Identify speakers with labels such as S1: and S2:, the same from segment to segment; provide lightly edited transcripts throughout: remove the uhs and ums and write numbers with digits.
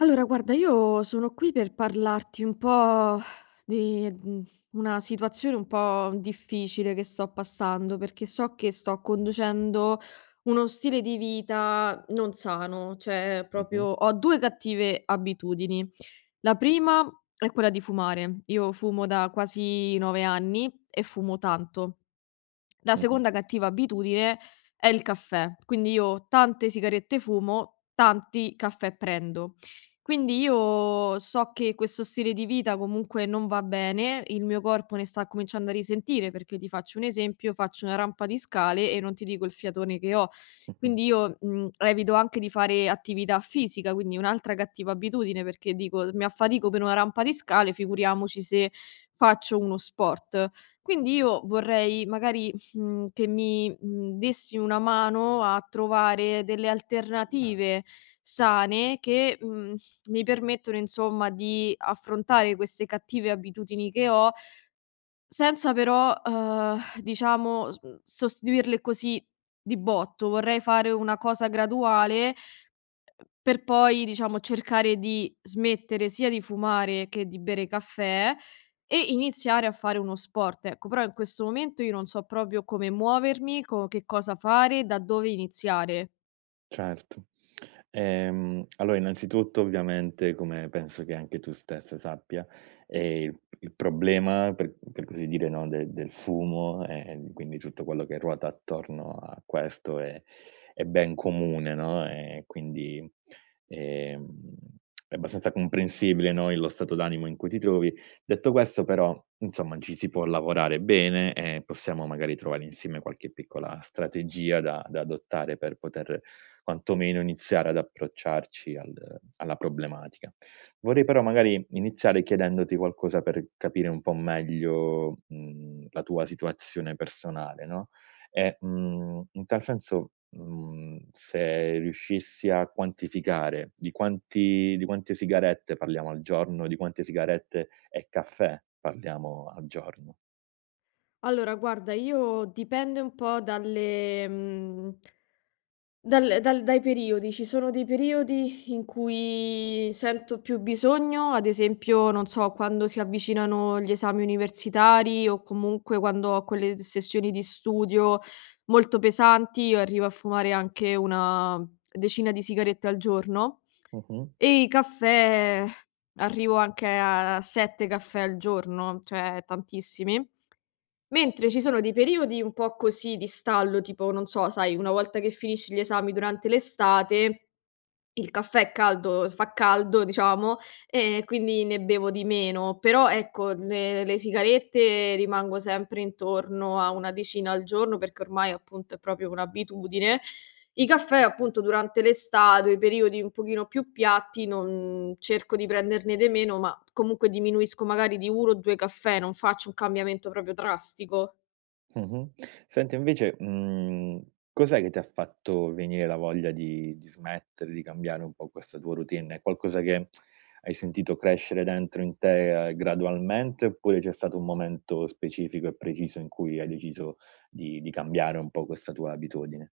S1: Allora, guarda, io sono qui per parlarti un po' di una situazione un po' difficile che sto passando, perché so che sto conducendo uno stile di vita non sano, cioè
S2: Mh-mh,
S1: proprio ho due cattive abitudini. La prima è quella di fumare. Io fumo da quasi 9 anni e fumo tanto. La
S2: mh-mh,
S1: seconda cattiva abitudine è il caffè, quindi io tante sigarette fumo, tanti caffè prendo. Quindi io so che questo stile di vita comunque non va bene, il mio corpo ne sta cominciando a risentire perché ti faccio un esempio, faccio una rampa di scale e non ti dico il fiatone che ho.
S2: mh-mh.
S1: Quindi io, evito anche di fare attività fisica, quindi un'altra cattiva abitudine perché dico: "Mi affatico per una rampa di scale, figuriamoci se faccio uno sport". Quindi io vorrei magari che mi, dessi una mano a trovare delle alternative sane che, mi permettono insomma di affrontare queste cattive abitudini che ho, senza però, diciamo sostituirle così di botto. Vorrei fare una cosa graduale per poi, diciamo, cercare di smettere sia di fumare che di bere caffè e iniziare a fare uno sport, ecco. Però in questo momento io non so proprio come muovermi, co che cosa fare, da dove iniziare.
S2: Certo. Allora innanzitutto ovviamente, come penso che anche tu stessa sappia, il problema per così dire, no, de del fumo e quindi tutto quello che ruota attorno a questo è ben comune, no, e quindi, ehm, è abbastanza comprensibile, no, il lo stato d'animo in cui ti trovi. Detto questo però, insomma, ci si può lavorare bene e possiamo magari trovare insieme qualche piccola strategia da adottare per poter quantomeno iniziare ad approcciarci al alla problematica. Vorrei però magari iniziare chiedendoti qualcosa per capire un po' meglio, la tua situazione personale, no, e, in tal senso, se riuscissi a quantificare di quante sigarette parliamo al giorno, di quante sigarette e caffè parliamo al giorno.
S1: Allora guarda, io dipende un po' dalle mhmm Dal dal dai periodi. Ci sono dei periodi in cui sento più bisogno, ad esempio, non so, quando si avvicinano gli esami universitari o comunque quando ho quelle sessioni di studio molto pesanti. Io arrivo a fumare anche una decina di sigarette al giorno
S2: Mh-mh.
S1: e i caffè arrivo anche a 7 caffè al giorno, cioè tantissimi. Mentre ci sono dei periodi un po' così di stallo, tipo, non so, sai, una volta che finisci gli esami durante l'estate, il caffè è caldo fa caldo, diciamo, e quindi ne bevo di meno. Però, ecco, le sigarette rimango sempre intorno a una decina al giorno, perché ormai, appunto, è proprio un'abitudine. I caffè, appunto, durante l'estate, i periodi un pochino più piatti, non cerco di prenderne de meno, ma comunque diminuisco magari di 1 o 2 caffè, non faccio un cambiamento proprio drastico.
S2: Mh-mh. Senti invece, cos'è che ti ha fatto venire la voglia di smettere, di cambiare un po' questa tua routine? È qualcosa che hai sentito crescere dentro in te, gradualmente, oppure c'è stato un momento specifico e preciso in cui hai deciso di cambiare un po' questa tua abitudine?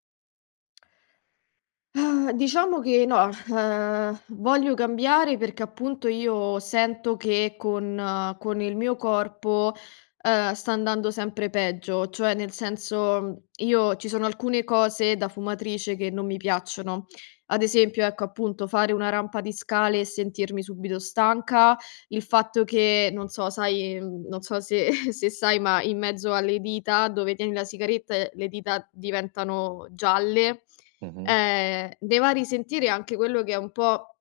S1: Ah, diciamo che no, voglio cambiare perché appunto io sento che con il mio corpo, sta andando sempre peggio, cioè nel senso io ci sono alcune cose da fumatrice che non mi piacciono. Ad esempio, ecco, appunto fare una rampa di scale e sentirmi subito stanca, il fatto che non so, sai non so se se sai, ma in mezzo alle dita dove tieni la sigaretta le dita diventano gialle.
S2: Mh-mh.
S1: Ne va a risentire anche quello che è un po',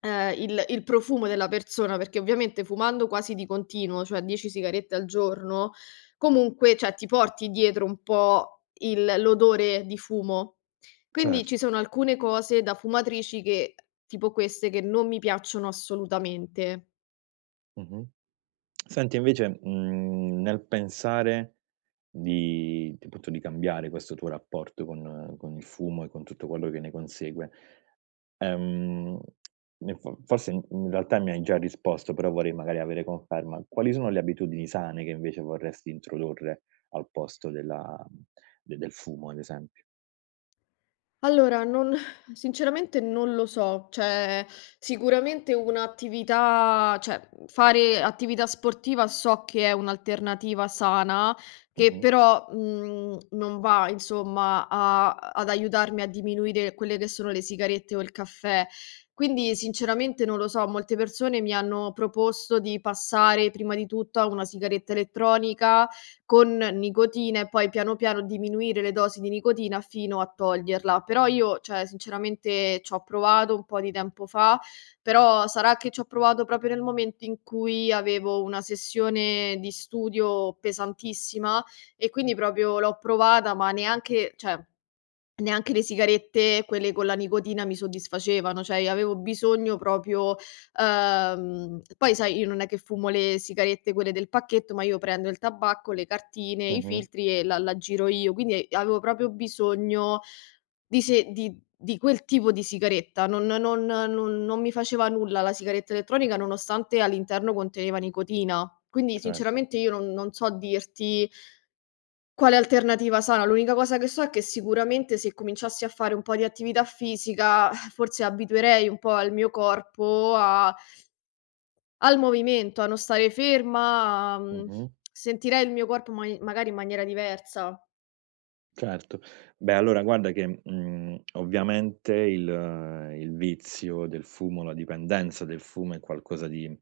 S1: il profumo della persona, perché ovviamente fumando quasi di continuo, cioè 10 sigarette al giorno, comunque, cioè, ti porti dietro un po' il l'odore di fumo. Quindi ci
S2: Certo.
S1: sono alcune cose da fumatrici che tipo queste, che non mi piacciono assolutamente.
S2: Mh-mh. Senti invece, nel pensare di appunto, di cambiare questo tuo rapporto con il fumo e con tutto quello che ne consegue. Ehm, ne fo forse in realtà mi hai già risposto, però vorrei magari avere conferma. Quali sono le abitudini sane che invece vorresti introdurre al posto della de del fumo ad esempio?
S1: Allora, non sinceramente non lo so, cioè sicuramente un'attività cioè fare attività sportiva so che è un'alternativa sana, che
S2: Mh-mh.
S1: però, non va insomma a ad aiutarmi a diminuire quelle che sono le sigarette o il caffè. Quindi sinceramente non lo so, molte persone mi hanno proposto di passare prima di tutto a una sigaretta elettronica con nicotina e poi piano, piano diminuire le dosi di nicotina fino a toglierla. Però io, cioè, sinceramente c'ho provato un po' di tempo fa, però sarà che c'ho provato proprio nel momento in cui avevo una sessione di studio pesantissima e quindi proprio l'ho provata, ma neanche, cioè, neanche le sigarette, quelle con la nicotina mi soddisfacevano, cioè avevo bisogno proprio poi sai io non è che fumo le sigarette quelle del pacchetto, ma io prendo il tabacco, le cartine, i
S2: Mh-mh.
S1: filtri e la l'aggiro io, quindi avevo proprio bisogno di quel tipo di sigaretta, non mi faceva nulla la sigaretta elettronica nonostante all'interno conteneva nicotina. Quindi
S2: Certo.
S1: sinceramente io non so dirti quale alternativa sana? L'unica cosa che so è che sicuramente se cominciassi a fare un po' di attività fisica, forse abituerei un po' al mio corpo a al movimento, a non stare ferma,
S2: Mh-mh.
S1: sentirei il mio corpo ma magari in maniera diversa.
S2: Certo. Beh, allora guarda che, ovviamente il vizio del fumo, la dipendenza del fumo è qualcosa di,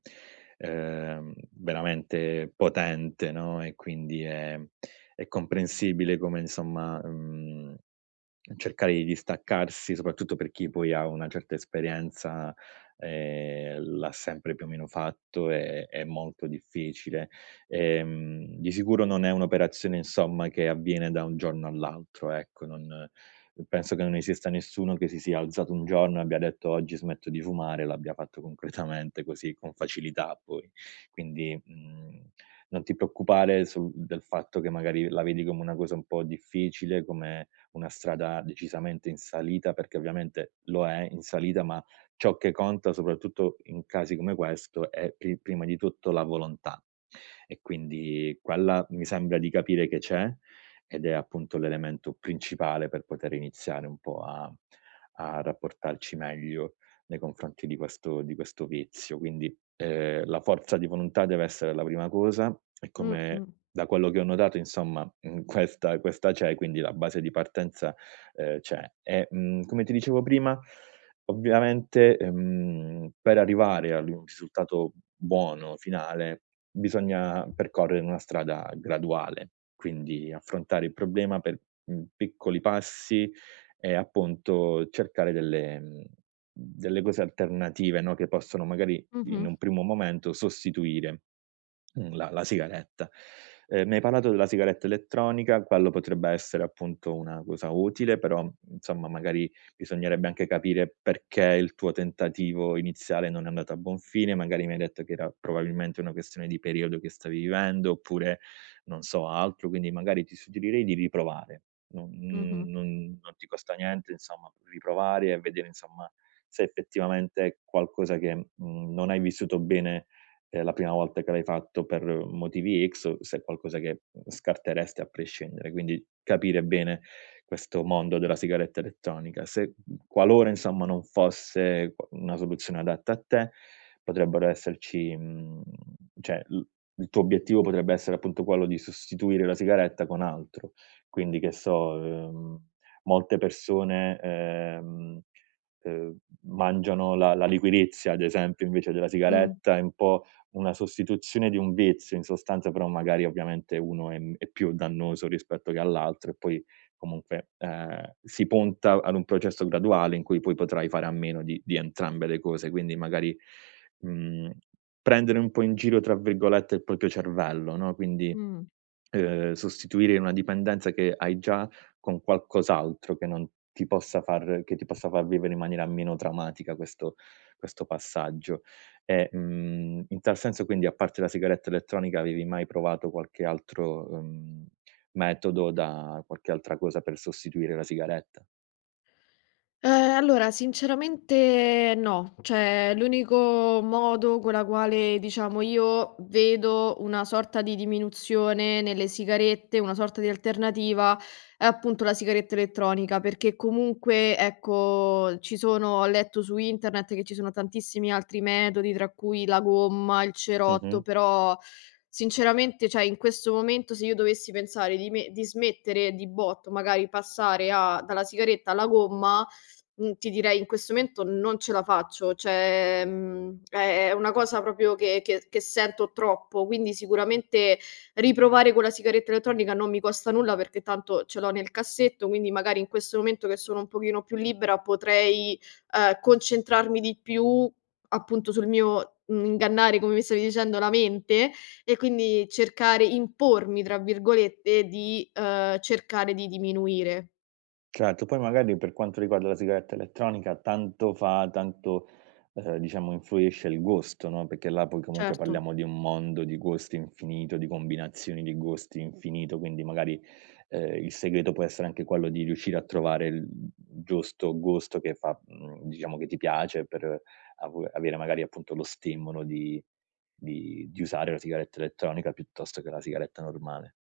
S2: veramente potente, no, e quindi è comprensibile come insomma, mhmm cercare di distaccarsi, soprattutto per chi poi ha una certa esperienza, l'ha sempre più o meno fatto, è molto difficile. Di sicuro non è un'operazione, insomma, che avviene da un giorno all'altro, ecco, non penso che non esista nessuno che si sia alzato un giorno e abbia detto: "Oggi smetto di fumare", e l'abbia fatto concretamente così, con facilità poi. Quindi, non ti preoccupare sul del fatto che magari la vedi come una cosa un po' difficile, come una strada decisamente in salita, perché ovviamente lo è in salita, ma ciò che conta, soprattutto in casi come questo, è prima di tutto la volontà. E quindi quella mi sembra di capire che c'è, ed è appunto l'elemento principale per poter iniziare un po' a rapportarci meglio nei confronti di questo vizio. Quindi, la forza di volontà deve essere la prima cosa e come
S1: Mh-mh.
S2: da quello che ho notato insomma, questa c'è, quindi la base di partenza, c'è. E, come ti dicevo prima, ovviamente, per arrivare ad un risultato buono, finale, bisogna percorrere una strada graduale, quindi affrontare il problema per, piccoli passi e appunto cercare delle delle cose alternative, no, che possono magari in
S1: Mh-mh.
S2: un primo momento sostituire la sigaretta. Mi hai parlato della sigaretta elettronica, quello potrebbe essere appunto una cosa utile, però insomma magari bisognerebbe anche capire perché il tuo tentativo iniziale non è andato a buon fine, magari mi hai detto che era probabilmente una questione di periodo che stavi vivendo, oppure non so altro, quindi magari ti suggerirei di riprovare. Non
S1: Mh-mh.
S2: non non ti costa niente insomma riprovare e vedere insomma se effettivamente è qualcosa che, non hai vissuto bene è la prima volta che l'hai fatto per motivi X, o se è qualcosa che scarteresti a prescindere. Quindi capire bene questo mondo della sigaretta elettronica. Se qualora insomma non fosse q una soluzione adatta a te, potrebbero esserci cioè l il tuo obiettivo potrebbe essere appunto quello di sostituire la sigaretta con altro. Quindi che so, molte persone, ehm, mangiano la liquirizia ad esempio invece della
S1: Mh.
S2: sigaretta, è un po' una sostituzione di un vizio in sostanza, però magari ovviamente uno è m è più dannoso rispetto che all'altro e poi comunque, si punta ad un processo graduale in cui poi potrai fare a meno di entrambe le cose, quindi magari, mhmm, prendere un po' in giro, tra virgolette, il proprio cervello, no, quindi
S1: Mh.
S2: Sostituire una dipendenza che hai già con qualcos'altro che non ti possa far che ti possa far vivere in maniera meno traumatica questo passaggio. E, in tal senso quindi a parte la sigaretta elettronica avevi mai provato qualche altro, metodo da qualche altra cosa per sostituire la sigaretta?
S1: Allora sinceramente no, cioè l'unico modo con la quale diciamo io vedo una sorta di diminuzione nelle sigarette, una sorta di alternativa, è appunto la sigaretta elettronica, perché comunque ecco ci sono ho letto su internet che ci sono tantissimi altri metodi, tra cui la gomma, il
S2: Mh-mh.
S1: cerotto, però sinceramente cioè in questo momento se io dovessi pensare di smettere di botto, magari passare a dalla sigaretta alla gomma. Ti direi in questo momento non ce la faccio, cioè, è una cosa proprio che sento troppo, quindi sicuramente riprovare con la sigaretta elettronica non mi costa nulla perché tanto ce l'ho nel cassetto, quindi magari in questo momento che sono un pochino più libera potrei, concentrarmi di più appunto sul mio, ingannare come mi stavi dicendo la mente e quindi cercare "impormi" tra virgolette di, cercare di diminuire.
S2: Certo, poi magari per quanto riguarda la sigaretta elettronica tanto fa tanto, diciamo influisce il gusto, no, perché là poi comunque
S1: Certo.
S2: parliamo di un mondo di gusti infinito, di combinazioni di gusti infinito, quindi magari, il segreto può essere anche quello di riuscire a trovare il giusto gusto che fa diciamo che ti piace per av avere magari appunto lo stimolo di usare la sigaretta elettronica piuttosto che la sigaretta normale.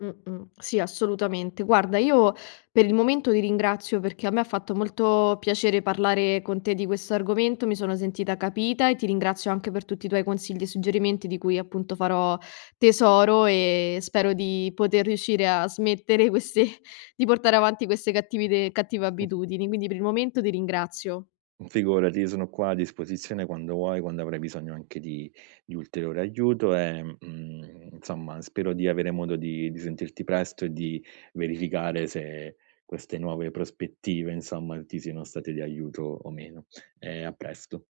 S1: Mh-mh. Sì, assolutamente. Guarda, io per il momento ti ringrazio perché a me ha fatto molto piacere parlare con te di questo argomento, mi sono sentita capita e ti ringrazio anche per tutti i tuoi consigli e suggerimenti di cui appunto farò tesoro e spero di poter riuscire a smettere queste di portare avanti queste cattivide cattive abitudini. Quindi per il momento ti ringrazio.
S2: Figurati, io sono qua a disposizione quando vuoi, quando avrai bisogno anche di ulteriore aiuto e, insomma spero di avere modo di sentirti presto e di verificare se queste nuove prospettive, insomma, ti siano state di aiuto o meno. E a presto.